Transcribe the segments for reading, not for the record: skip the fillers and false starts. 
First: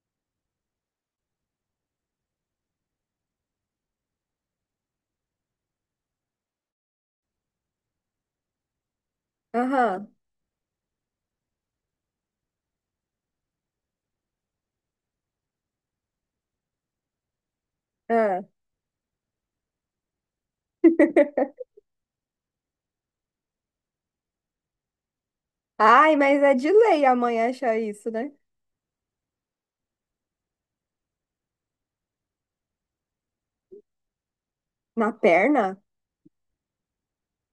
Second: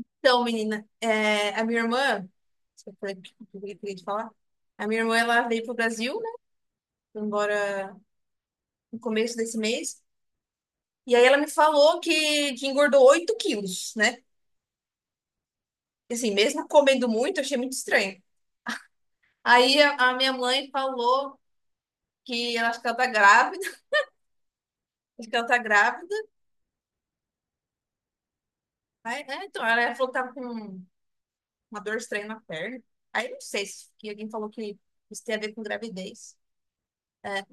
Então, menina, a minha irmã, você falou que eu queria te falar, a minha irmã ela veio pro Brasil, né? Foi embora no começo desse mês. Aham. E aí ela me falou que engordou 8 quilos, né? E assim, mesmo comendo muito, eu achei muito estranho. ah. Aí a minha mãe falou que ela acha que ela tá grávida, acho que ela tá grávida. Ai, mas é de lei a mãe achar isso, né? Ela falou que tava com uma dor estranha na perna. Aí não sei se que alguém falou que Na isso tem a ver com perna? gravidez. É,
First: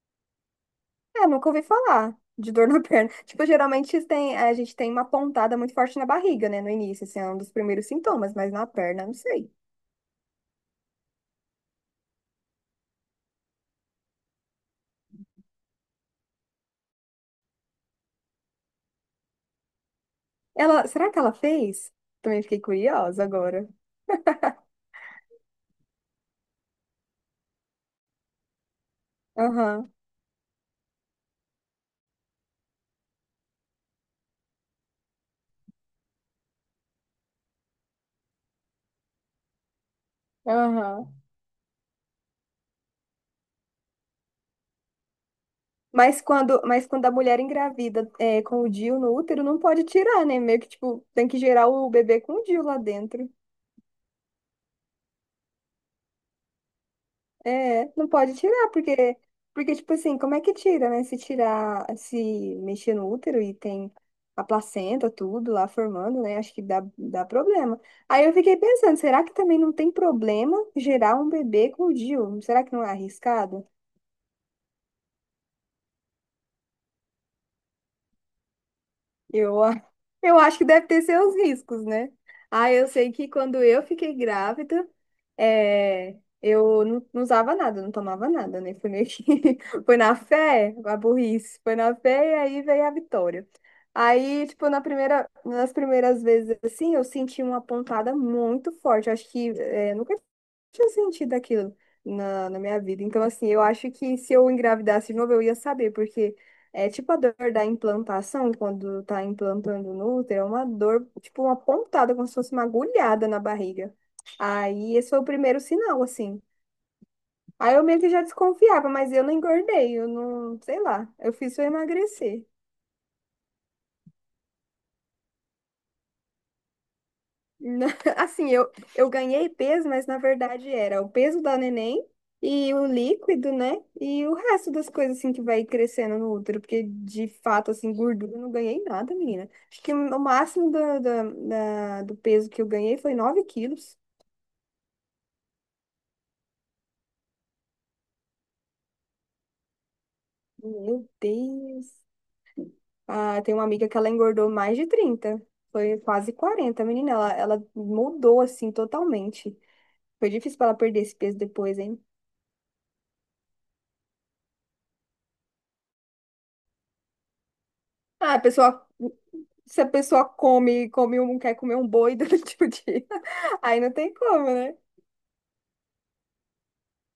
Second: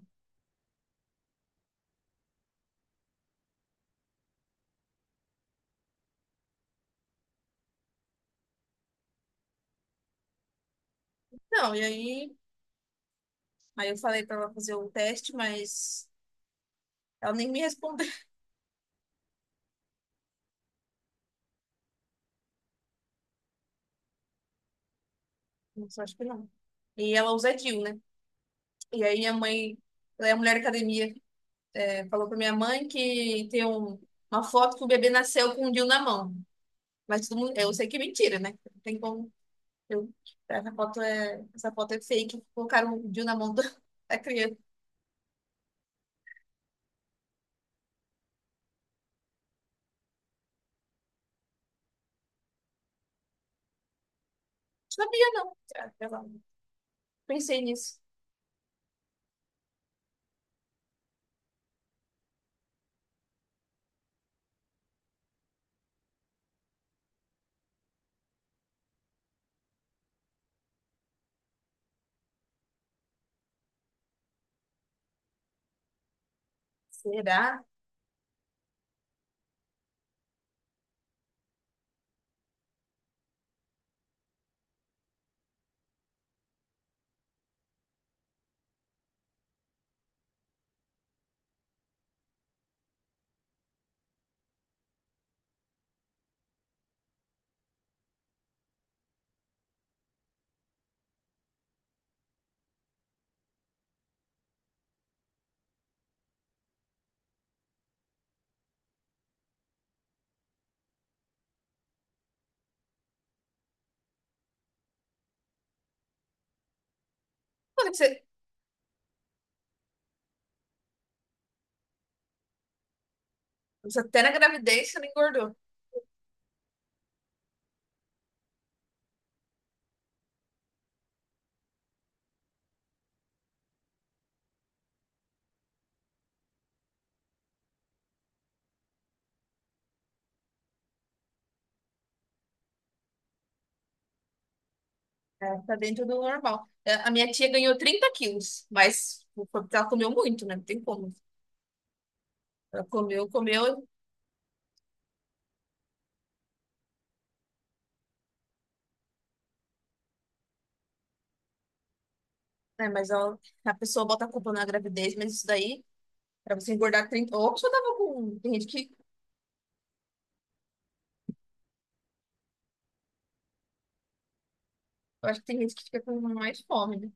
É, nunca ouvi falar de dor na perna. Tipo, geralmente tem, a gente tem uma pontada muito forte na barriga, né? No início, assim, é um dos primeiros sintomas, mas na perna, não sei. não, e aí. Aí eu falei pra ela fazer o teste, mas ela nem me respondeu. Ela, será que ela fez? Também fiquei curiosa agora. Nossa, eu acho que não. E ela usa DIU, né? E aí minha mãe, Aham, ela é mulher academia, falou pra minha mãe que uma foto que o bebê nasceu com o DIU na mão. Mas todo mundo, eu sei que é mentira, né? Não tem como. Eu, aham. Essa foto é fake. Colocaram o DIU na mão da criança. Mas quando a mulher engravida é, com o DIU no útero, não pode tirar, né? Meio que, tipo, tem que gerar o bebê com o DIU lá dentro. Não sabia, não. Ah, sei lá. Pensei É, nisso. não pode tirar, porque, tipo assim, como é que tira, né? Se tirar, se mexer no útero e tem a placenta, tudo lá formando, né? Acho que dá problema. Aí eu fiquei pensando, será que também não tem problema gerar um bebê com o DIU? Será que não é arriscado? Será? Eu, a- eu acho que deve ter seus riscos, né? Ah, eu sei que quando eu fiquei grávida, é, eu não usava nada, não tomava nada, né? Foi meio que... Foi na fé, a burrice. Foi na fé e aí veio a vitória. Aí, tipo, na primeira, nas primeiras vezes, assim, eu senti uma pontada muito forte. Eu acho que... É, nunca tinha sentido aquilo na minha vida. Então, assim, eu acho que se eu engravidasse de novo, eu ia saber, porque é tipo a dor da implantação, quando tá implantando no útero, é uma dor, tipo uma pontada, como se fosse uma agulhada na barriga. Aí, esse foi o primeiro sinal, assim. Aí eu Olha, que meio que já você, desconfiava, mas eu não engordei, eu não, sei lá, eu fiz eu emagrecer. você até na gravidez você não engordou. Na- Assim, eu ganhei peso, mas na verdade era o peso da neném e o líquido, né? E o resto das coisas, assim, que vai crescendo no útero, porque de fato, assim, gordura eu não ganhei nada, menina. Acho que o máximo do peso que eu ganhei foi 9 quilos. É, tá dentro do normal. É, a minha tia ganhou 30 quilos, mas foi porque ela comeu muito, né? Não tem Meu como. Deus! Ela comeu, Ah, tem uma comeu, amiga que ela engordou mais de 30, foi quase 40, menina. Ela mudou, assim, totalmente. Foi difícil para ela perder esse peso depois, hein? né? A pessoa bota a culpa na gravidez, mas isso daí, pra você engordar 30. Ou a pessoa tava com. Ah, Tem gente pessoal. que. Se a pessoa come, come um, quer comer um boi durante o dia, aí não tem como, né? Eu acho que tem gente que fica com mais fome, né?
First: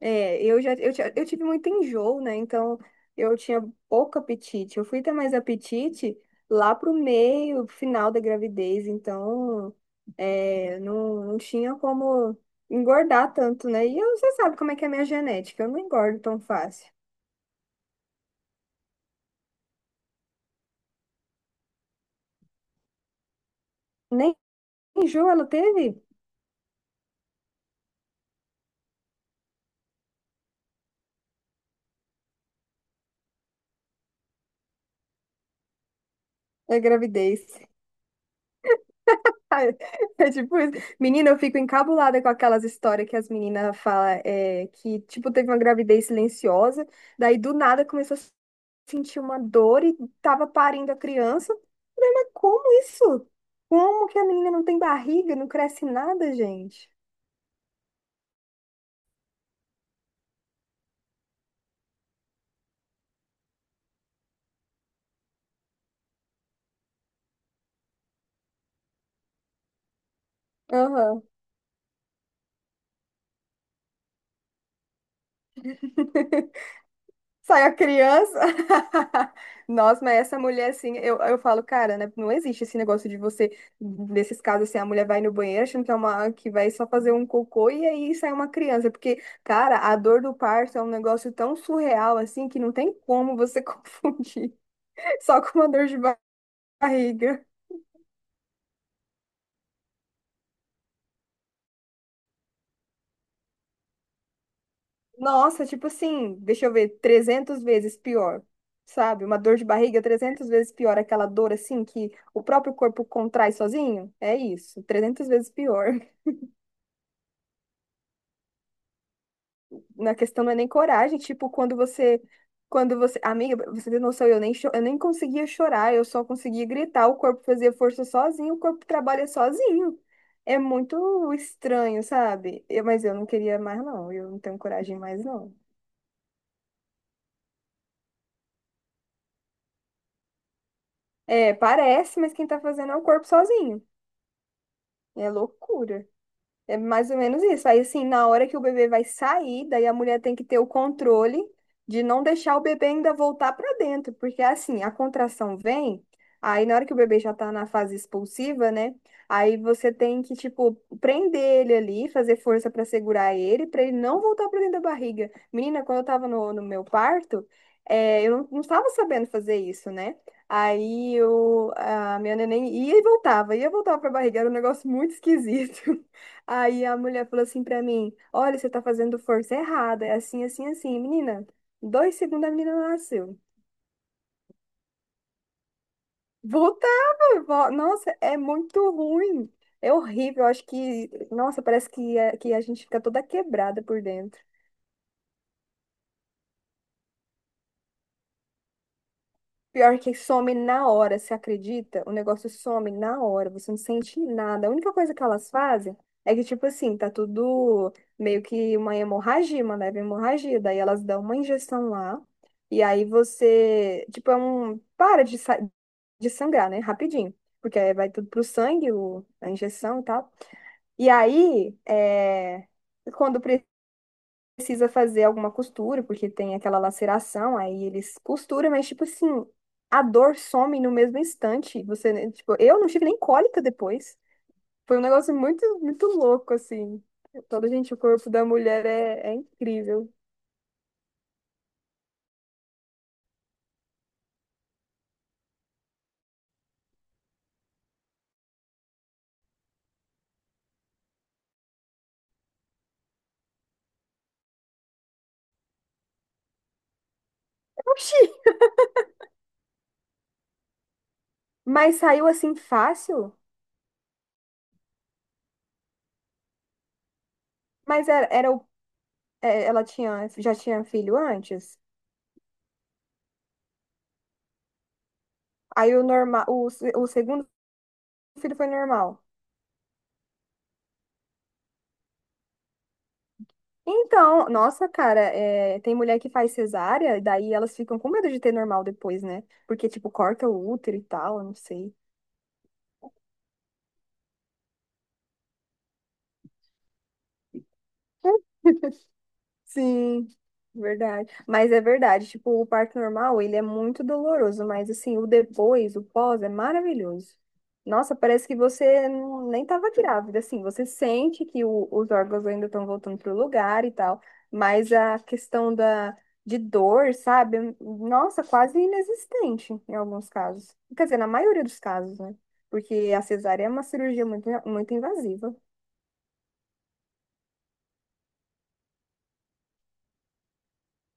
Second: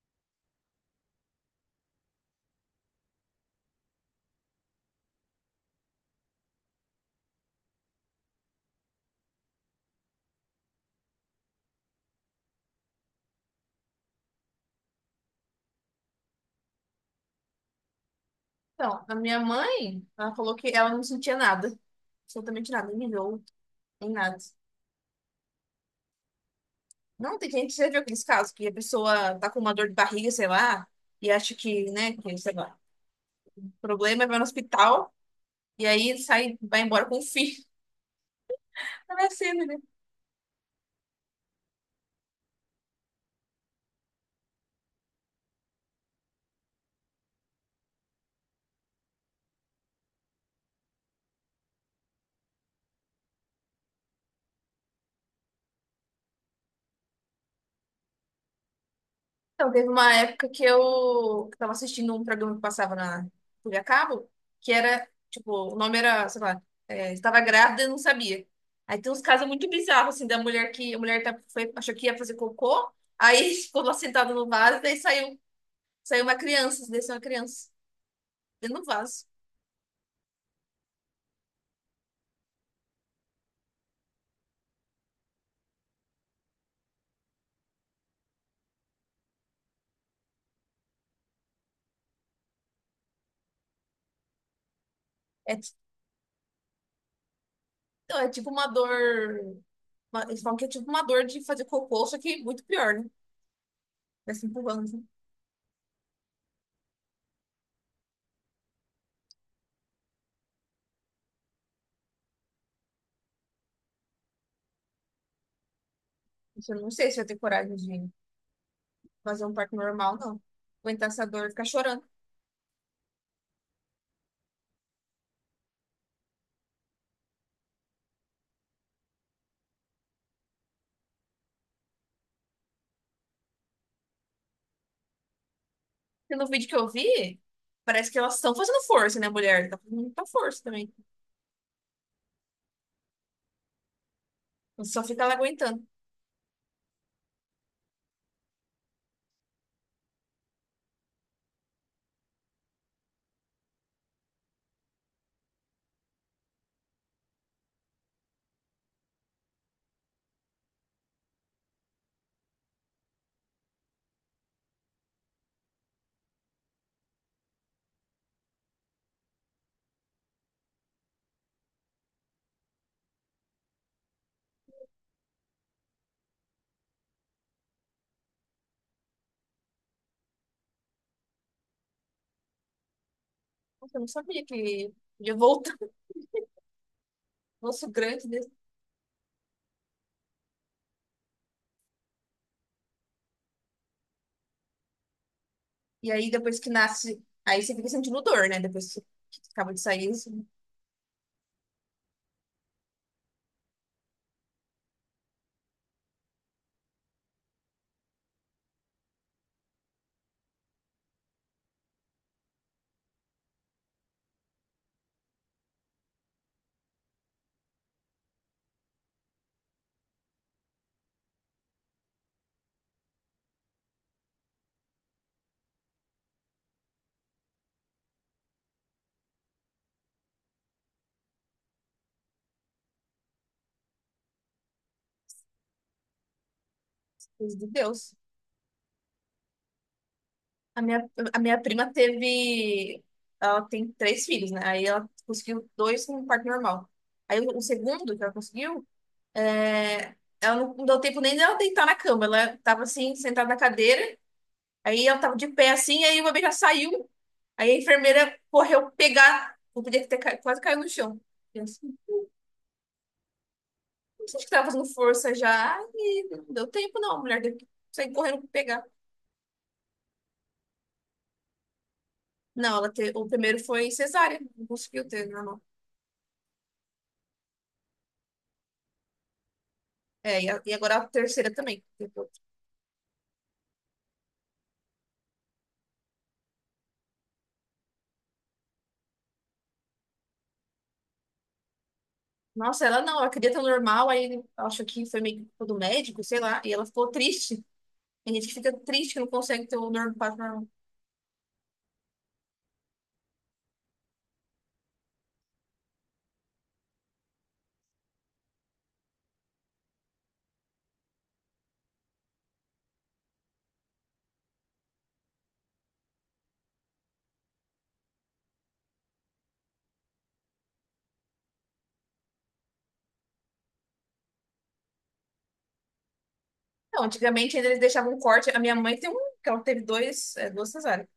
É, eu já, eu tive muito enjoo, né? Então, eu tinha pouco apetite. Eu fui ter mais apetite lá pro meio, final da gravidez. Então, é, não tinha como engordar tanto, né? E eu, você sabe como é que é a minha genética. Eu não engordo tão fácil. Então, a minha mãe, ela falou que ela não sentia nada. Absolutamente nada, nem enjoo, nem Nem nada. enjoo ela teve Não, tem gente que já viu aqueles casos que a pessoa tá com uma dor de barriga, sei lá, e acha que, né, que, sei lá, o problema é vai no hospital. E aí sai, na vai embora com o gravidez. filho. Tá nascendo, Ai, né? é tipo isso. Menina, eu fico encabulada com aquelas histórias que as meninas falam é, que, tipo, teve uma gravidez silenciosa, daí do nada começou a sentir uma dor e tava parindo a criança. Eu falei: Mas como isso? Como que a menina não tem barriga, não cresce nada, gente? Então, teve uma época que eu que tava assistindo um programa que passava na TV a cabo, que era, tipo, o nome era, sei lá, é, estava grávida e não sabia. Aí tem uns casos muito bizarros, assim, da mulher que a Aham. mulher tá, foi, achou que ia fazer cocô, aí ficou lá sentada no vaso, daí saiu uma criança, desceu uma Sai criança a criança. dentro do vaso. Nossa, mas essa mulher, assim, eu falo, cara, né, não existe esse negócio de você, nesses casos, assim, a mulher vai no banheiro achando que é uma, que vai só fazer um cocô e aí sai uma criança. Porque, cara, a dor do parto é um negócio tão surreal, assim, que não tem como você confundir só É, com uma ti- dor de barriga. então, é tipo uma dor. Eles falam que é tipo uma dor de fazer cocô, só que muito pior, né? Vai se empurrando, assim. Nossa, tipo assim, deixa eu ver, 300 vezes pior, sabe? Uma dor de barriga 300 vezes pior, aquela dor assim que o próprio corpo contrai sozinho. É isso, 300 vezes pior. Isso. Eu não sei se eu tenho coragem de fazer um parto Na normal, não. questão não é nem Aguentar coragem, essa dor e tipo, ficar chorando. Quando você, amiga, você tem noção, eu nem, eu nem conseguia chorar, eu só conseguia gritar, o corpo fazia força sozinho, o corpo trabalha sozinho. É muito estranho, sabe? Mas eu não queria mais, não, eu não tenho coragem mais, não. Porque no vídeo que eu vi, parece que elas estão fazendo força, né, mulher? Tá fazendo muita força também. É, parece, mas quem tá fazendo é o corpo sozinho. Só fica É ela aguentando. loucura. É mais ou menos isso. Aí, assim, na hora que o bebê vai sair, daí a mulher tem que ter o controle de não deixar o bebê ainda voltar para dentro, porque assim, a contração vem, aí na hora que o bebê já tá na fase expulsiva, né? Aí você tem que, tipo, prender ele ali, fazer força para segurar ele, para ele não voltar para dentro da barriga. Menina, quando eu tava no meu parto, é, eu não tava sabendo fazer isso, né? Aí eu, a minha neném ia e voltava pra barriga, era um negócio muito esquisito. Aí a mulher falou assim pra mim: Olha, você tá fazendo força errada. É assim, assim, assim. Menina, dois segundos a menina nasceu. Nossa, eu não sabia que podia voltar. Voltava. Nosso Nossa, grande é desse. muito ruim. É horrível. Eu acho que, nossa, parece que, que a gente fica toda quebrada por dentro. E aí, depois que nasce, aí você fica sentindo dor, né? Depois que acaba de Pior sair, que isso. some na hora, você acredita? O negócio some na hora, você não sente nada. A única coisa que elas fazem é que, tipo assim, tá tudo meio que uma hemorragia, uma leve hemorragia. Daí elas dão uma injeção lá, e aí você, tipo, é um. Para de sangrar, né? Rapidinho. Porque aí vai tudo pro sangue, o... a injeção e tal. E aí, é... quando precisa fazer alguma costura, porque tem aquela laceração, aí eles costuram, mas tipo assim, a dor some no mesmo instante. Você, né, tipo, eu não tive nem cólica depois. Foi um negócio muito, muito louco, assim. Deus de Todo, gente, o Deus. corpo da mulher é incrível. A minha, a minha prima teve. Ela tem três filhos, né? Aí ela conseguiu dois com um parto normal. Aí o segundo que ela conseguiu, é, ela não deu tempo nem dela deitar na cama. Ela tava assim, sentada na cadeira. Aí ela tava de pé assim, aí o bebê já saiu. Aí a Oxi! enfermeira correu pegar. O bebê quase caiu no chão. Eu assim, Mas saiu assim fácil? não sei se tava fazendo força já. E não deu tempo, não. A mulher teve que Mas sair era, correndo pra era o, pegar. é, ela tinha, já tinha filho antes? Não, o primeiro foi cesárea. Não conseguiu ter, né? Aí o normal, o, o segundo filho foi normal. É, e agora a terceira também. Tipo, Então, nossa, cara, é, tem mulher que faz cesárea, e daí elas ficam com medo de ter normal depois, né? Porque, tipo, corta o útero e tal, eu não sei. nossa, ela não, ela queria ter o normal, aí acho que foi meio que culpa do médico, sei lá, e ela ficou triste. Tem gente que fica triste que não consegue ter o normal, Sim, parto normal. verdade. Mas é verdade, tipo, o parto normal, ele é muito doloroso, mas assim, o depois, o pós é maravilhoso. Nossa, parece que você nem estava grávida, assim, você sente que os órgãos ainda estão voltando pro lugar e tal, mas a questão da de dor, sabe? Nossa, quase inexistente em alguns casos. Quer dizer, na maioria dos casos, né? Porque a cesárea é uma cirurgia muito, muito invasiva. Não, antigamente ainda eles deixavam um corte. A minha mãe tem um, que ela teve duas cesáreas.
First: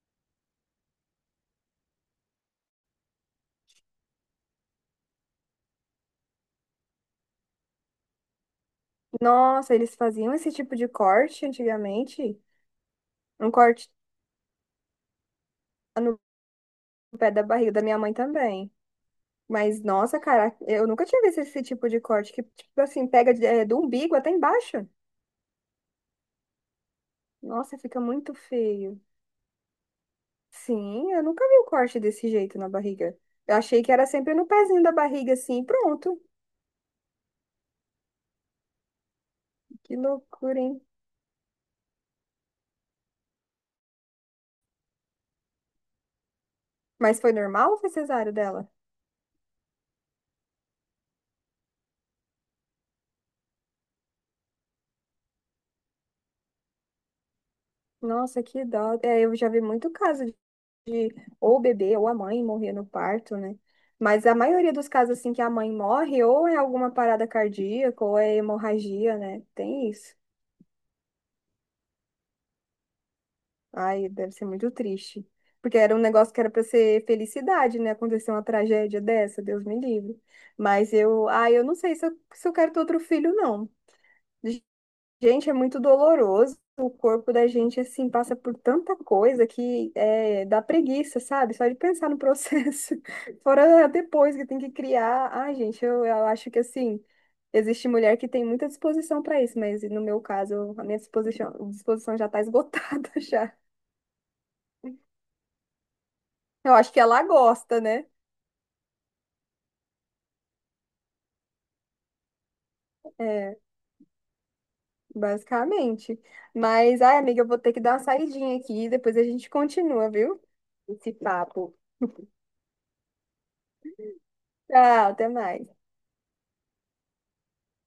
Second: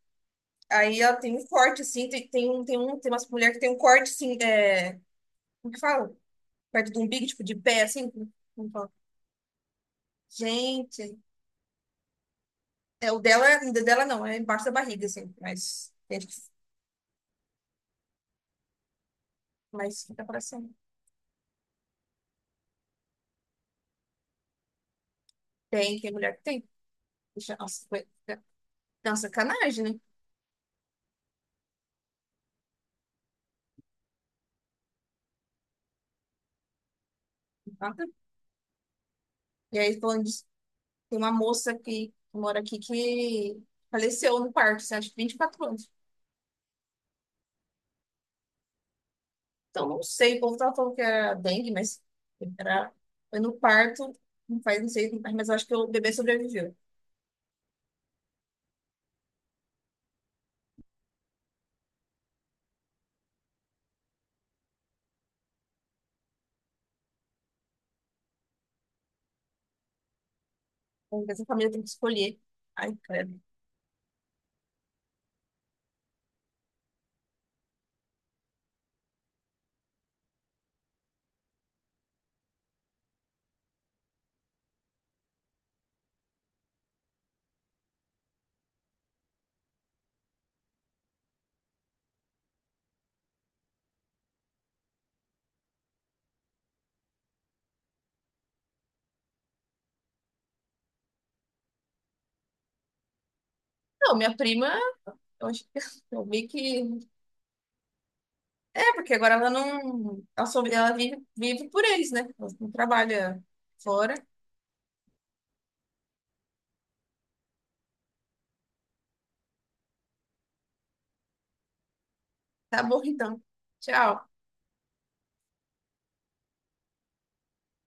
Aí ela tem um corte, assim, tem umas mulheres que tem um corte, assim, é, como que fala? Perto do umbigo, tipo, de pé, assim, como como fala? Nossa, eles faziam esse tipo de Gente, corte antigamente. Um o corte dela não, é embaixo da barriga, assim, no pé da barriga da minha mãe também. Mas, mas nossa, fica pra cara, cima. eu nunca tinha visto esse tipo de corte que, tipo assim, pega do umbigo até embaixo. Tem mulher que tem. Deixa. Nossa, Nossa, fica foi. muito feio. Não, sacanagem, né? Sim, eu nunca vi um corte desse jeito na barriga. Eu achei que era sempre no pezinho da barriga, assim, e pronto. Nada. E Que aí, falando disso, loucura, hein? tem uma moça que mora aqui que faleceu no parto, assim, acho que 24 anos. Mas foi normal ou foi cesárea dela? Então, não sei, o povo tava falando que era dengue, mas era... foi no parto, não faz, não sei, mas eu acho que o bebê sobreviveu. Nossa, que dó. É, eu já vi muito caso ou o bebê ou a mãe morrer no parto, né? Mas a maioria dos casos, assim, que a mãe morre, ou é alguma parada cardíaca, ou é hemorragia, né? Tem isso. Então, essa família tem que escolher. Ai, credo. Ai, deve ser muito triste. Porque era um negócio que era para ser felicidade, né? Acontecer uma tragédia dessa, Deus me livre. Mas eu, ai, eu não sei se eu quero ter outro filho, não. Gente, é muito doloroso. O corpo da gente, assim, passa por tanta coisa que é, dá preguiça, sabe? Só de pensar no processo. Fora depois que tem que criar. Ai, gente, eu acho que, assim, existe mulher que tem muita disposição para isso, mas no meu caso, a minha disposição já tá esgotada já. Não, minha prima, eu acho que eu vi Eu acho que. que ela gosta, né? É, porque agora ela não. Ela, sobre... ela vive por eles, né? Ela não trabalha É, fora. basicamente. Mas, ai, amiga, eu vou ter que dar uma saidinha aqui. Depois a gente continua, viu? Esse papo. Tá bom, então. Tchau. Tchau, até mais.